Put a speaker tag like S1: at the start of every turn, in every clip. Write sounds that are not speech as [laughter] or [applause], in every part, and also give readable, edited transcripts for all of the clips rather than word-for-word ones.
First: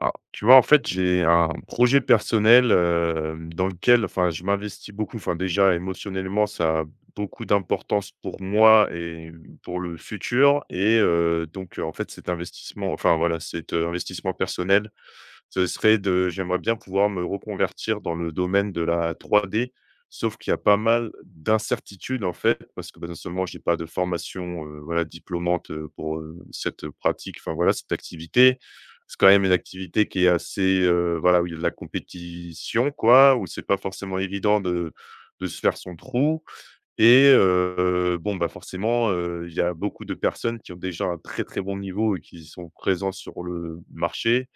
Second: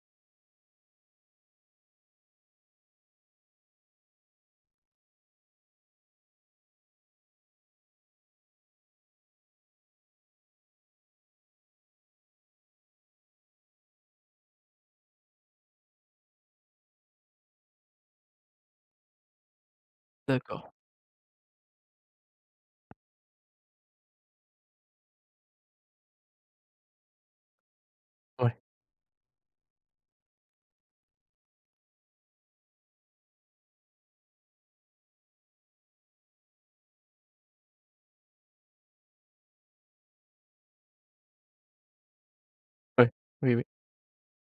S1: Alors, tu vois, en fait, j'ai un projet personnel, dans lequel enfin, je m'investis beaucoup. Enfin, déjà, émotionnellement, ça a beaucoup d'importance pour moi et pour le futur. Et donc, en fait, cet investissement enfin, voilà, cet, investissement personnel, ce serait de j'aimerais bien pouvoir me reconvertir dans le domaine de la 3D, sauf qu'il y a
S2: D'accord.
S1: pas mal d'incertitudes, en fait, parce que, bah, non seulement j'ai pas de formation, voilà, diplômante, pour, cette pratique, enfin, voilà, cette
S2: Ouais,
S1: activité. C'est quand même une activité qui est assez, voilà, où il y a de la compétition, quoi, où c'est pas forcément évident de se faire son trou. Et bon, bah, forcément, il y a beaucoup de personnes qui ont déjà un très, très bon niveau et qui sont
S2: ouais.
S1: présents sur
S2: Oui, oui.
S1: le marché.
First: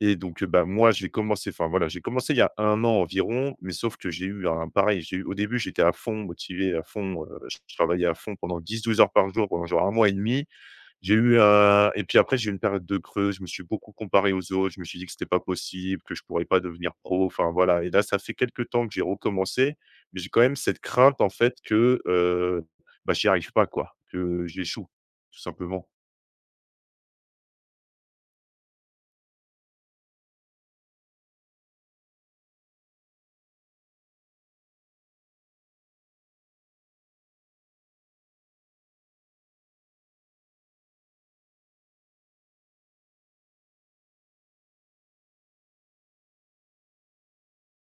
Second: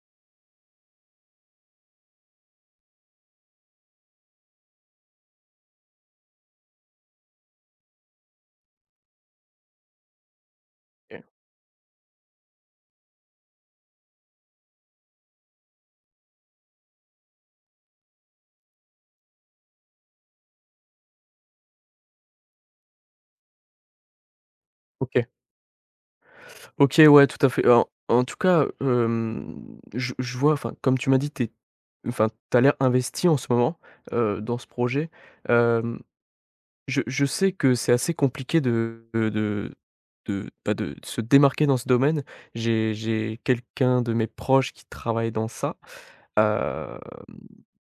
S1: Et donc, bah, moi, j'ai commencé enfin, voilà, j'ai commencé il y a un an environ, mais sauf que j'ai eu un pareil, j'ai eu au début, j'étais à fond motivé, à fond, je travaillais à fond pendant dix, douze heures par jour pendant genre un mois et demi. J'ai
S2: OK.
S1: eu, et puis après, j'ai eu une période de creux, je me suis beaucoup comparé aux autres, je me suis dit que c'était pas possible, que je pourrais pas devenir pro, enfin voilà. Et là, ça fait quelques temps que j'ai recommencé, mais j'ai quand même cette crainte en fait que, bah, j'y arrive pas quoi, que j'échoue,
S2: OK.
S1: tout simplement.
S2: OK, ouais, tout à fait. En tout cas, je vois, enfin, comme tu m'as dit, t'as l'air investi en ce moment, dans ce projet. Hem, je sais que c'est assez compliqué bah, de se démarquer dans ce domaine. J'ai quelqu'un de mes proches qui travaille dans ça. Hem,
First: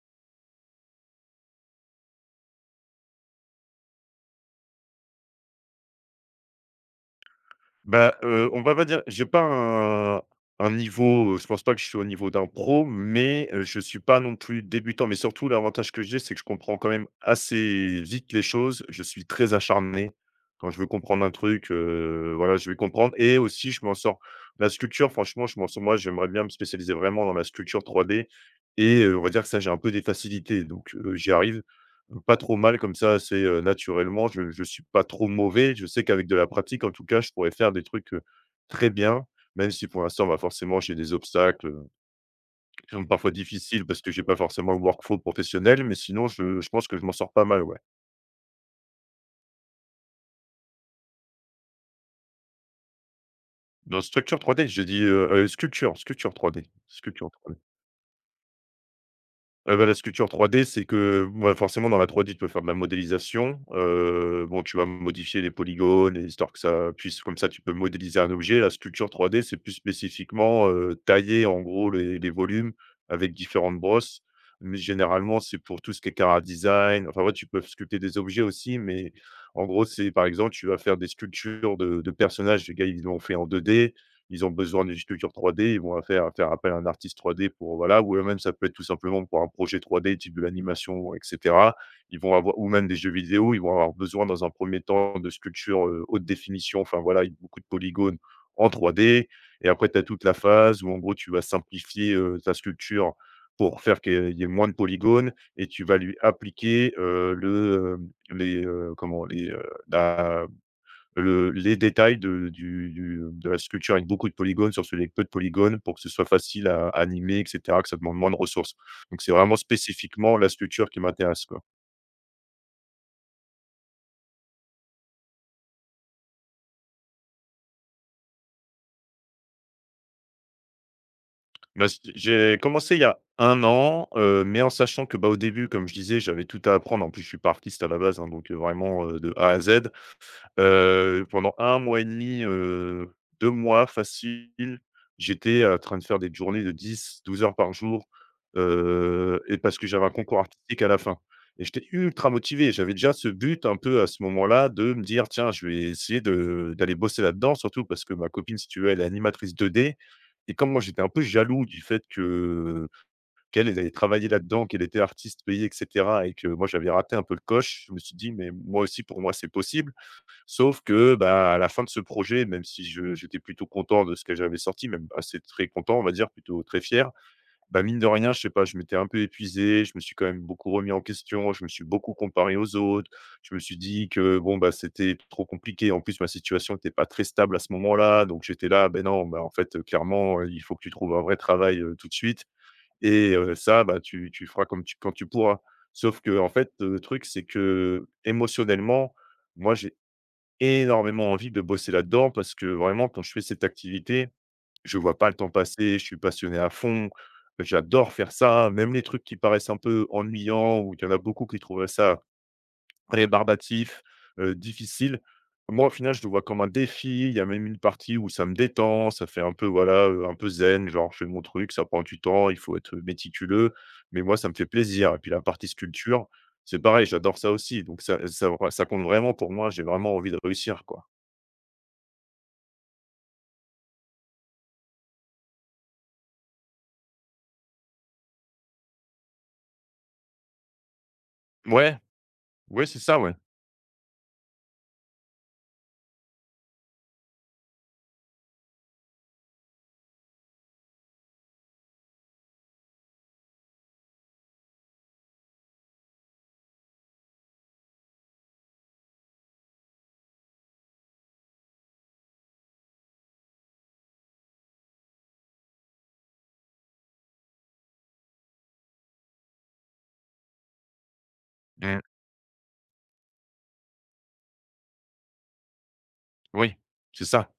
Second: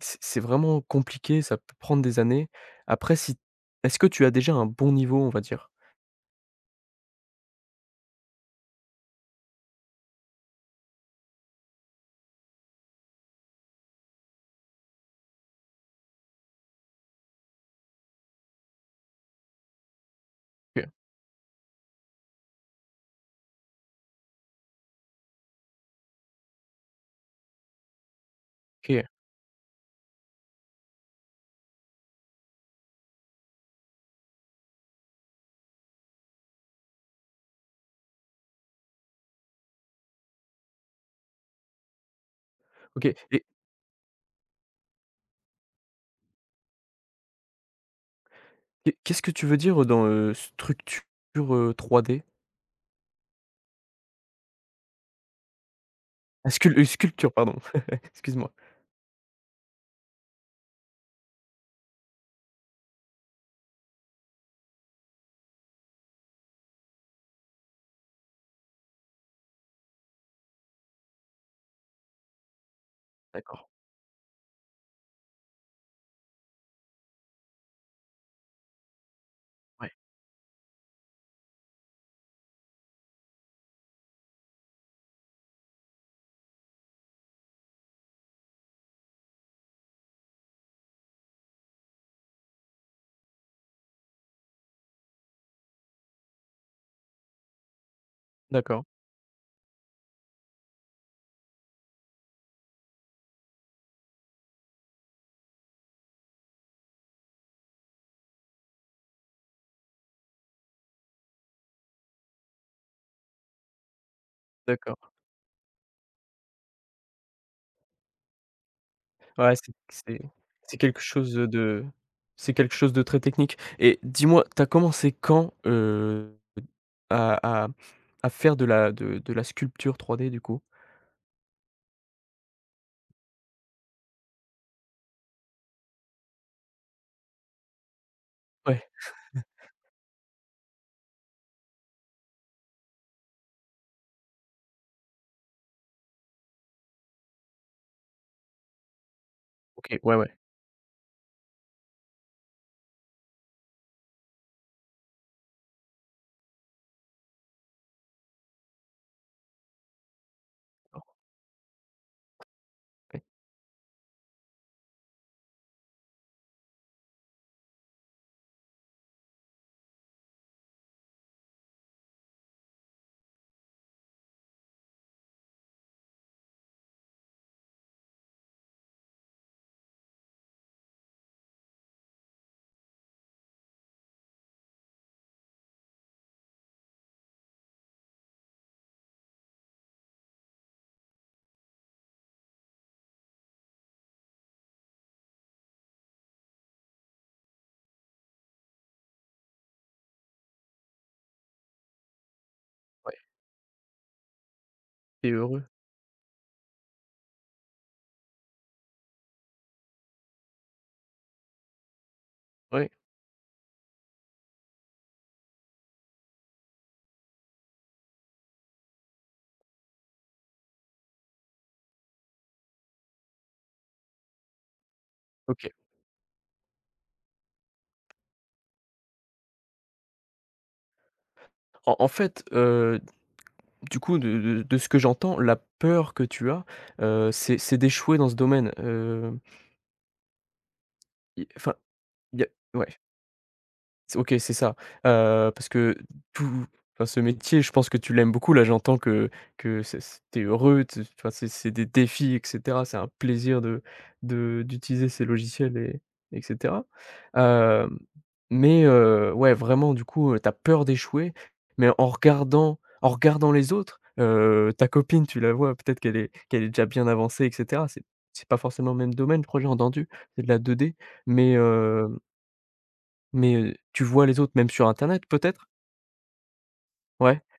S2: c'est vraiment compliqué, ça peut prendre des années. Après si est-ce que tu as déjà un bon niveau, on va dire?
S1: Bah, on va pas dire j'ai pas un niveau, je pense pas que je suis au niveau d'un pro, mais, je suis pas non plus débutant. Mais surtout l'avantage que j'ai, c'est que je comprends quand même assez vite les choses. Je suis très acharné. Quand je veux
S2: OK.
S1: comprendre un truc, voilà, je vais comprendre. Et aussi je m'en sors la sculpture, franchement, je m'en sors. Moi, j'aimerais bien me spécialiser vraiment dans la sculpture 3D. Et
S2: OK.
S1: on va dire que ça, j'ai un peu des facilités donc, j'y arrive. Pas trop mal comme ça, assez, naturellement. Je suis pas trop mauvais. Je sais qu'avec de la pratique, en tout cas, je pourrais faire des trucs, très bien, même si pour l'instant, bah, forcément, j'ai des obstacles, qui sont
S2: OK
S1: parfois
S2: et
S1: difficiles parce que j'ai pas forcément le workflow professionnel, mais sinon je pense que je m'en sors pas mal, ouais.
S2: et qu'est-ce que tu veux dire dans, structure, 3D?
S1: Dans structure 3D, j'ai dit, sculpture, sculpture
S2: Ah
S1: 3D,
S2: sculpture
S1: sculpture
S2: pardon,
S1: 3D.
S2: [laughs] excuse-moi.
S1: Bah, la sculpture 3D, c'est que, bah, forcément dans la 3D, tu peux faire de la modélisation. Bon, tu vas modifier les polygones, et histoire que ça puisse comme ça, tu peux modéliser un objet. La sculpture 3D, c'est plus spécifiquement, tailler en gros les volumes avec
S2: D'accord,
S1: différentes brosses. Mais généralement, c'est pour tout ce qui est chara design. Enfin, ouais, tu peux sculpter des objets aussi, mais en gros,
S2: ouais.
S1: c'est par exemple, tu vas faire des sculptures de personnages. Les gars, ils l'ont fait en 2D. Ils ont besoin d'une sculpture 3D, ils vont faire faire appel à un artiste 3D pour voilà, ou eux-mêmes, ça peut être tout simplement pour un projet 3D type de l'animation et cetera. Ils vont avoir, ou même des jeux vidéo, ils vont avoir besoin dans un premier temps de sculptures, haute définition, enfin voilà, beaucoup de polygones en
S2: D'accord,
S1: 3D. Et après tu as toute la phase où en gros tu vas simplifier, ta sculpture pour faire qu'il y ait moins de polygones et tu vas lui appliquer, le, les, comment les, la le les détails de du de la sculpture avec beaucoup de polygones sur les
S2: d'accord.
S1: peu de polygones pour que ce soit facile à animer et cetera, que ça demande moins de ressources. Donc c'est
S2: Ouais,
S1: vraiment spécifiquement la
S2: c'est
S1: sculpture
S2: quelque
S1: qui
S2: chose,
S1: m'intéresse, quoi.
S2: de c'est quelque chose de très technique et dis-moi, t'as commencé quand, à à à faire de la sculpture 3D du coup?
S1: Bah, c j'ai commencé il y a un an, mais en sachant que, bah, au début, comme je disais, j'avais tout à apprendre. En plus, je suis pas artiste à la base, hein, donc
S2: Ouais.
S1: vraiment, de A à Z. Pendant un mois et demi, 2 mois facile, j'étais en train de faire des journées de dix, douze heures par jour, et parce que
S2: OK,
S1: j'avais un
S2: ouais, ouais,
S1: concours artistique à la fin. Et j'étais ultra motivé. J'avais déjà ce but un peu à ce moment-là de me dire: «Tiens, je vais essayer de d'aller bosser là-dedans», surtout parce que ma copine, si tu veux, elle est animatrice 2D. Et comme moi, j'étais un peu jaloux du fait que
S2: ouais,
S1: qu'elle, elle allait travailler là-dedans, qu'elle était artiste payée et cetera et que moi, j'avais raté un peu le coche, je me suis dit: «Mais moi aussi, pour moi, c'est possible». Sauf que, bah, à la fin de ce projet, même si je j'étais plutôt content de ce que j'avais sorti, même assez très content, on va dire, plutôt très fier, bah, mine de rien, je sais pas, je m'étais un peu épuisé, je me suis quand même beaucoup remis en question, je me suis beaucoup comparé aux autres, je me suis dit que, bon, bah, c'était trop compliqué. En plus, ma situation n'était pas très stable à ce moment-là, donc j'étais là, ben non, bah, en fait, clairement, il faut que tu trouves un vrai travail, tout de suite. Et ça, bah, tu feras comme tu quand tu pourras. Sauf que en fait, le truc, c'est que, émotionnellement, moi, j'ai énormément envie de bosser là-dedans parce que vraiment,
S2: ouais.
S1: quand je fais cette activité, je vois pas
S2: Tu es
S1: le temps
S2: heureux?
S1: passer, je suis passionné à fond, j'adore faire ça, même les trucs qui paraissent un peu ennuyants ou il y en a beaucoup qui trouvent ça
S2: Ouais,
S1: rébarbatif, difficile. Moi, au final, je le vois comme un défi. Il y a même une partie où ça me détend, ça fait un peu, voilà, un peu zen, genre je fais mon truc, ça prend du temps, il faut être méticuleux, mais moi, ça me fait plaisir. Et puis la partie
S2: OK.
S1: sculpture, c'est pareil, j'adore ça aussi, donc ça compte vraiment pour moi, j'ai vraiment envie de réussir, quoi.
S2: En fait, du coup, de ce que j'entends, la peur que tu as, c'est d'échouer dans ce domaine, i enfin,
S1: Ouais,
S2: il y a
S1: ouais,
S2: ouais.
S1: c'est ça, ouais.
S2: C'est OK, c'est ça, parce que tout ce métier, je pense que tu l'aimes beaucoup. Là, j'entends que c'est tu heureux, tu tu c'est des défis et cetera. C'est un plaisir de d'utiliser ces logiciels et etc. cetera. Mais ouais, vraiment, du coup, tu peur d'échouer, mais en regardant les autres, ta copine, tu la vois, peut-être qu'elle est déjà bien avancée et cetera. C'est pas forcément le même domaine, je crois, j'ai entendu. C'est de la deux d, mais
S1: Mmh,
S2: mais, tu vois les autres, même sur internet peut-être?
S1: oui, c'est
S2: Ouais?
S1: ça.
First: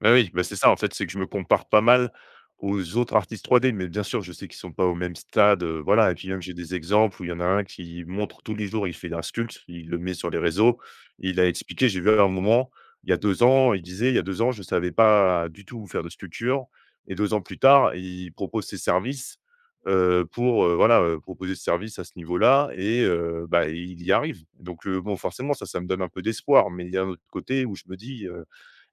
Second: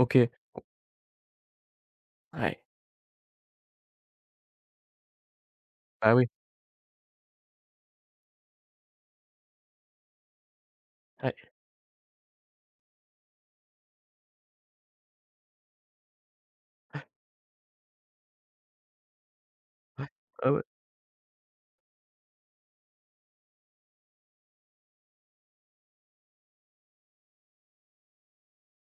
S1: Bah, oui, bah, c'est ça en fait, c'est que je me compare pas mal
S2: Ouais.
S1: aux autres artistes 3D, mais bien sûr, je sais qu'ils sont pas au même stade, voilà.
S2: Bah,
S1: Et
S2: oui.
S1: puis même j'ai des exemples où il y en a un qui montre tous les jours, il fait un sculpte, il le met sur les réseaux.
S2: Ouais.
S1: Il a expliqué, j'ai vu à un moment, il y a deux ans, il disait: «Il y a 2 ans, je savais pas du tout faire de sculpture» et 2 ans plus tard, il propose ses services,
S2: Ouais, ouais.
S1: pour, voilà, proposer ses services à ce niveau-là. Et bah, il y arrive. Donc bon, forcément ça, ça me donne un peu d'espoir, mais il y a un autre côté où je me dis,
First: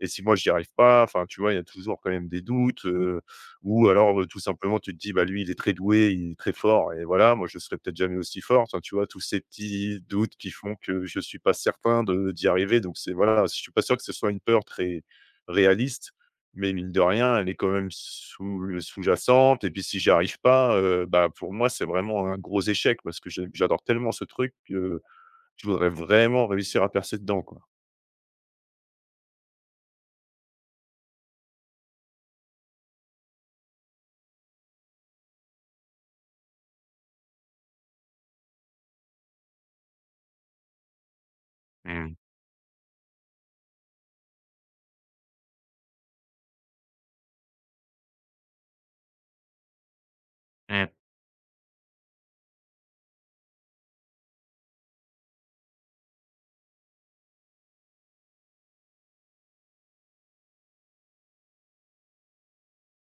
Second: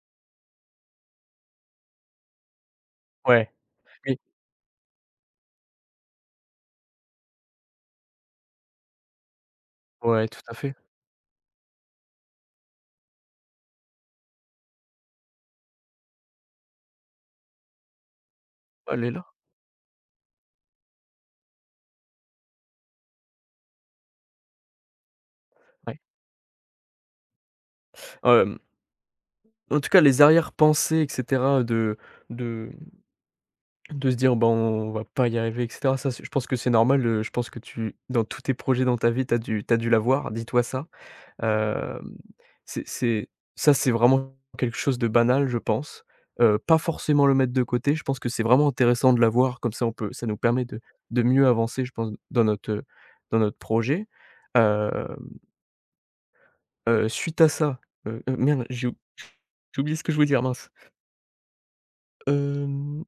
S1: et si moi j'y arrive pas, enfin, tu vois, il y a toujours quand même des doutes,
S2: Ouais.
S1: ou
S2: Oui.
S1: alors, tout simplement tu te dis: «Bah, lui, il est très doué, il est très fort et voilà, moi je serais peut-être jamais aussi fort». Enfin, tu vois, tous ces petits
S2: Ouais,
S1: doutes
S2: tout
S1: qui
S2: à fait.
S1: font que je suis pas certain de d'y arriver donc c'est voilà, je suis pas sûr que ce soit une peur très réaliste, mais mine de rien, elle est quand même sous
S2: Ouais, elle est là.
S1: sous-jacente Et puis si j'y arrive pas, bah, pour moi, c'est vraiment un gros échec parce que j'adore tellement ce truc que je voudrais
S2: Ouais.
S1: vraiment réussir à percer dedans, quoi.
S2: Hem, en tout cas, les arrière-pensées et cetera de de se dire: bon, on va pas y arriver» et cetera, ça, c'est je pense que c'est normal, je pense que tu dans tous tes projets dans ta vie, tu as dû t'as dû l'avoir, dis-toi ça. Hem,
S1: Mmh mh.
S2: c'est ça, c'est vraiment quelque chose de banal, je pense. Pas forcément le mettre de côté. Je pense que c'est vraiment intéressant de l'avoir, comme ça on peut ça nous permet
S1: Mmh.
S2: de mieux avancer, je pense, dans notre, projet. Hem, suite à ça, merde, j'ai oublié ce que je voulais dire, mince. Hem,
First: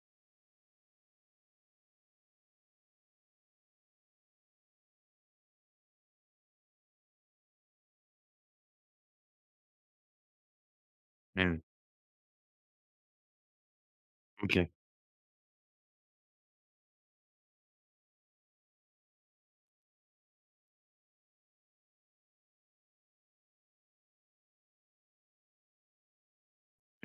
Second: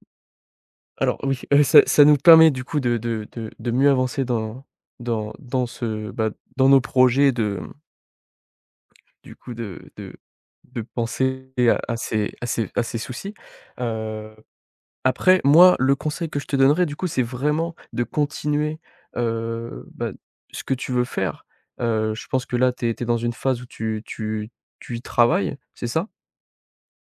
S2: alors oui, ça nous permet du coup de mieux avancer dans ce, bah, dans nos projets de du coup de penser
S1: Mmh.
S2: à ses soucis. Heu,
S1: OK.
S2: après moi, le conseil que je te donnerais du coup, c'est vraiment de continuer, bah, ce que tu veux faire. Je pense que là, tu es dans une phase où tu y travailles, c'est ça?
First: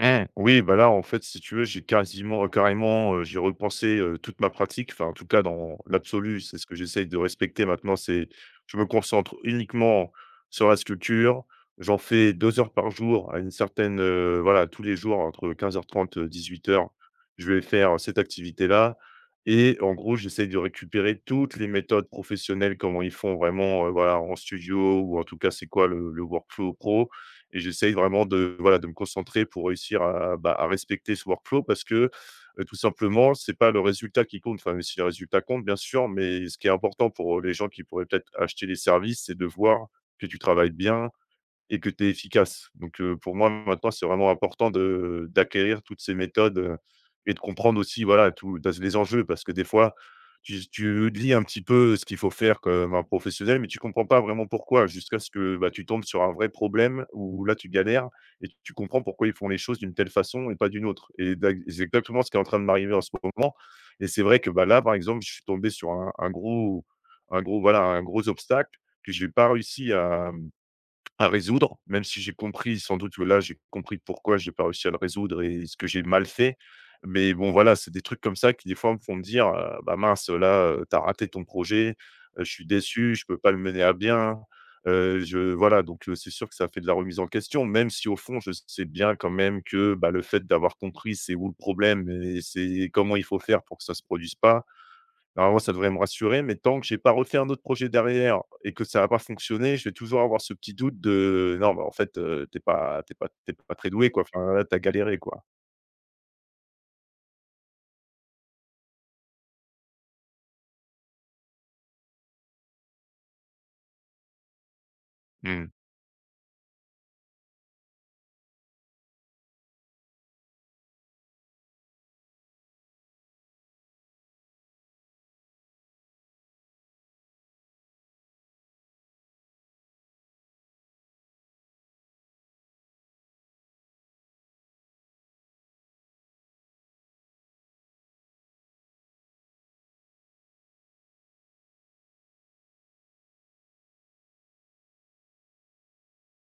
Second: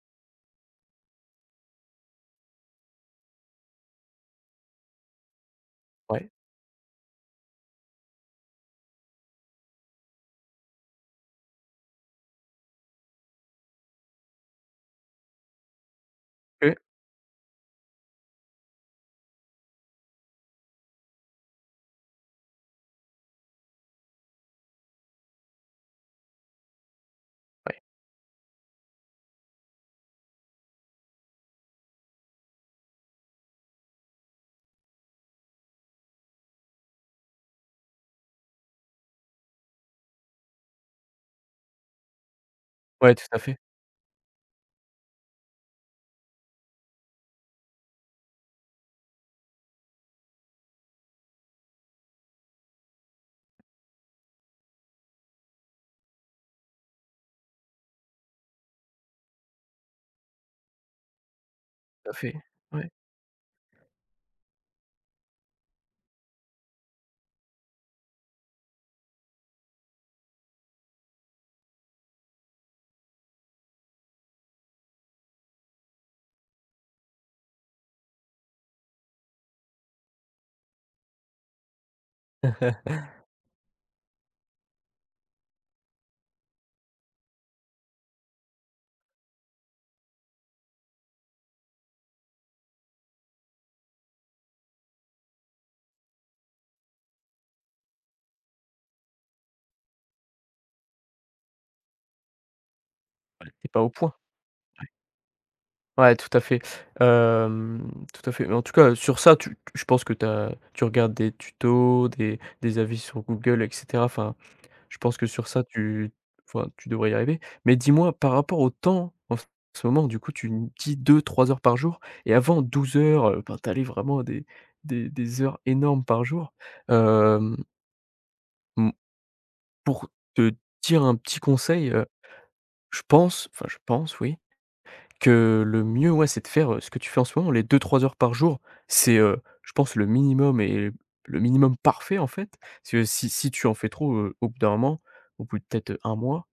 S1: Mmh. Oui, bah, là, en fait, si tu veux, j'ai quasiment carrément, j'ai repensé, toute ma pratique. Enfin, en tout cas, dans
S2: Ouais.
S1: l'absolu, c'est ce que j'essaye de respecter maintenant, c'est je me concentre uniquement sur la sculpture. J'en fais 2 heures par jour à une certaine, voilà, tous les jours entre 15 h 30,
S2: OK,
S1: 18 h, je vais faire cette activité-là. Et en gros, j'essaye de récupérer toutes les méthodes professionnelles, comment ils font vraiment, voilà, en studio ou en tout cas, c'est quoi le workflow pro. Et
S2: ouais.
S1: j'essaye vraiment de, voilà, de me concentrer pour réussir à, bah, à respecter ce workflow parce que, tout simplement, c'est pas le résultat qui compte, enfin, même si le résultat compte, bien sûr, mais ce qui est important pour, les gens qui pourraient peut-être acheter les services, c'est de voir que tu travailles bien, et que tu es efficace. Donc,
S2: Ouais, tout
S1: pour
S2: à
S1: moi,
S2: fait.
S1: maintenant, c'est vraiment important de d'acquérir toutes ces méthodes, et de comprendre aussi, voilà, tous les enjeux parce que des fois, tu lis un petit peu ce qu'il faut faire comme un professionnel, mais tu comprends pas vraiment pourquoi jusqu'à ce que, bah, tu tombes sur un vrai problème où là, tu galères. Et tu comprends pourquoi ils font les choses d'une telle façon et pas d'une autre. Et d'ac c'est
S2: Tout à
S1: exactement ce
S2: fait,
S1: qui est en train de
S2: ouais.
S1: m'arriver en ce moment. Et c'est vrai que, bah, là, par exemple, je suis tombé sur un gros, voilà, un gros obstacle que j'ai pas réussi à résoudre, même si j'ai compris sans doute que là, j'ai compris pourquoi j'ai pas réussi à le résoudre et ce que j'ai mal fait. Mais bon, voilà, c'est des trucs comme ça qui, des fois, me font me dire, «Bah mince, là, tu raté ton projet, je suis
S2: [laughs]
S1: déçu, je peux pas le mener à bien». Je voilà, donc c'est sûr que ça fait de la remise en question, même si au fond, je sais bien quand même que, bah, le fait d'avoir compris c'est où le problème et c'est comment il faut faire pour que ça se produise pas. Normalement, ça devrait me rassurer, mais tant que j'ai pas refait un autre projet derrière et que ça va pas fonctionner, je vais toujours avoir ce petit doute de: «Non, bah, en fait, tu pas t'es
S2: C'est
S1: pas
S2: pas au
S1: très doué,
S2: point.
S1: quoi. Enfin, là, tu galéré, quoi».
S2: Ouais, tout à fait, tout à fait. Mais en tout cas, sur ça, tu tu je pense que tu regardes des tutos, des avis sur Google et cetera. Enfin, je pense que sur ça,
S1: Mmh.
S2: tu enfin, tu devrais y arriver. Mais dis-moi, par rapport au temps, en ce moment, du coup, tu me dis 2, 3 heures par jour et avant 12 heures, ben, tu allais vraiment à des heures énormes par jour. Hem, mmh, pour te dire un petit conseil, je pense, oui, que le mieux, ouais, c'est de faire, ce que tu fais en ce moment, les 2 3 heures par jour. C'est, je pense le minimum et le minimum parfait, en fait. Parce que si tu en fais trop, au bout d'un moment, au bout de peut-être, un mois,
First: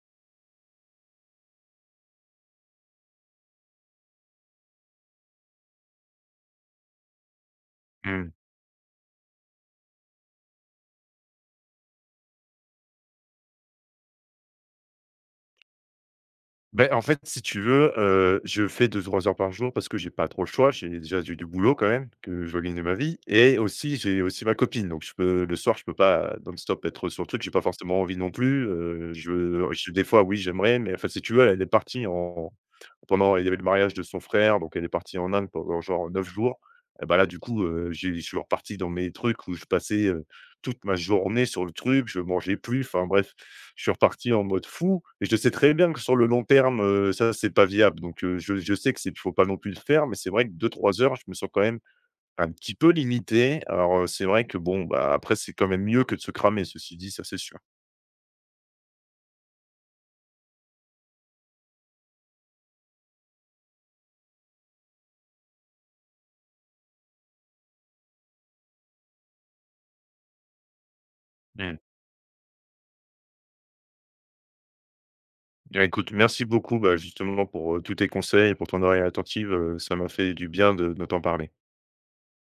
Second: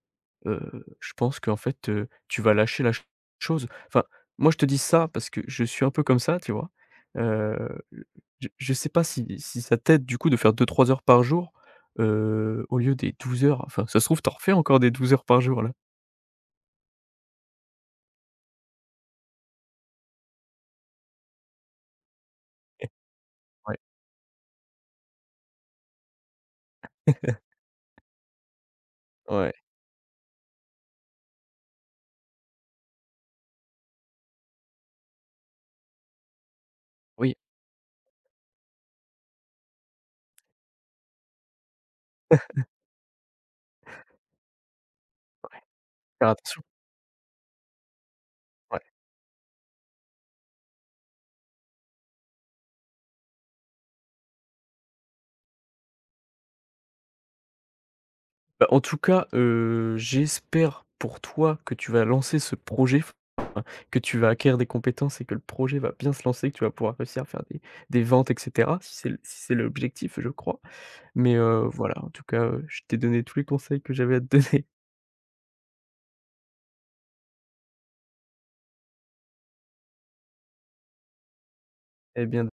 S2: heu, je pense qu'en fait, tu vas lâcher la ch chose. Enfin, moi, je te dis ça parce que je suis un peu comme ça, tu vois? Heu,
S1: Mmh.
S2: je sais pas si ça t'aide, du coup, de faire 2 3 heures par jour, au lieu des 12 heures. Enfin, ça se trouve, t'en en refais encore des 12 heures par jour, là.
S1: Beh, en fait, si tu veux, je fais 2 trois heures par jour parce que j'ai pas trop le choix. J'ai du boulot quand même, que je dois gagner
S2: [laughs]
S1: ma vie et
S2: Ouais.
S1: aussi, j'ai aussi ma copine, donc je peux le soir, je peux pas non-stop être sur le truc. J'ai pas forcément envie non plus,
S2: Ouais.
S1: je des fois, oui, j'aimerais, mais enfin, si tu veux, elle est partie en. Pendant il y avait le mariage de son frère, donc elle est partie en Inde pendant genre 9 jours. Et bah, là,
S2: Oui.
S1: du coup, j'ai je suis reparti dans mes trucs où je passais, toute ma journée sur le truc, je mangeais plus, enfin bref, je suis reparti en mode fou et je sais très bien que sur le
S2: Faire
S1: long
S2: attention.
S1: terme, ça, c'est pas viable. Donc je
S2: Ouais.
S1: sais que c'est faut pas non plus le faire, mais c'est vrai que deux trois heures, je me sens quand même un petit peu limité. Alors, c'est vrai que bon, bah, après c'est quand même mieux que de se cramer, ceci dit, ça c'est sûr.
S2: Bah, en tout cas, j'espère pour toi que tu vas lancer ce projet, f que tu vas acquérir des compétences et que le projet va bien se lancer, que tu vas pouvoir réussir à faire des ventes et cetera, si c'est l si c'est l'objectif, je crois. Mais,
S1: Mmh.
S2: voilà, en tout cas, je t'ai donné tous les conseils que j'avais à te donner.
S1: Bien, écoute, merci beaucoup, bah, justement, pour, tous tes conseils et pour ton oreille attentive, ça m'a fait du bien de t'en parler.
S2: [laughs] Eh bien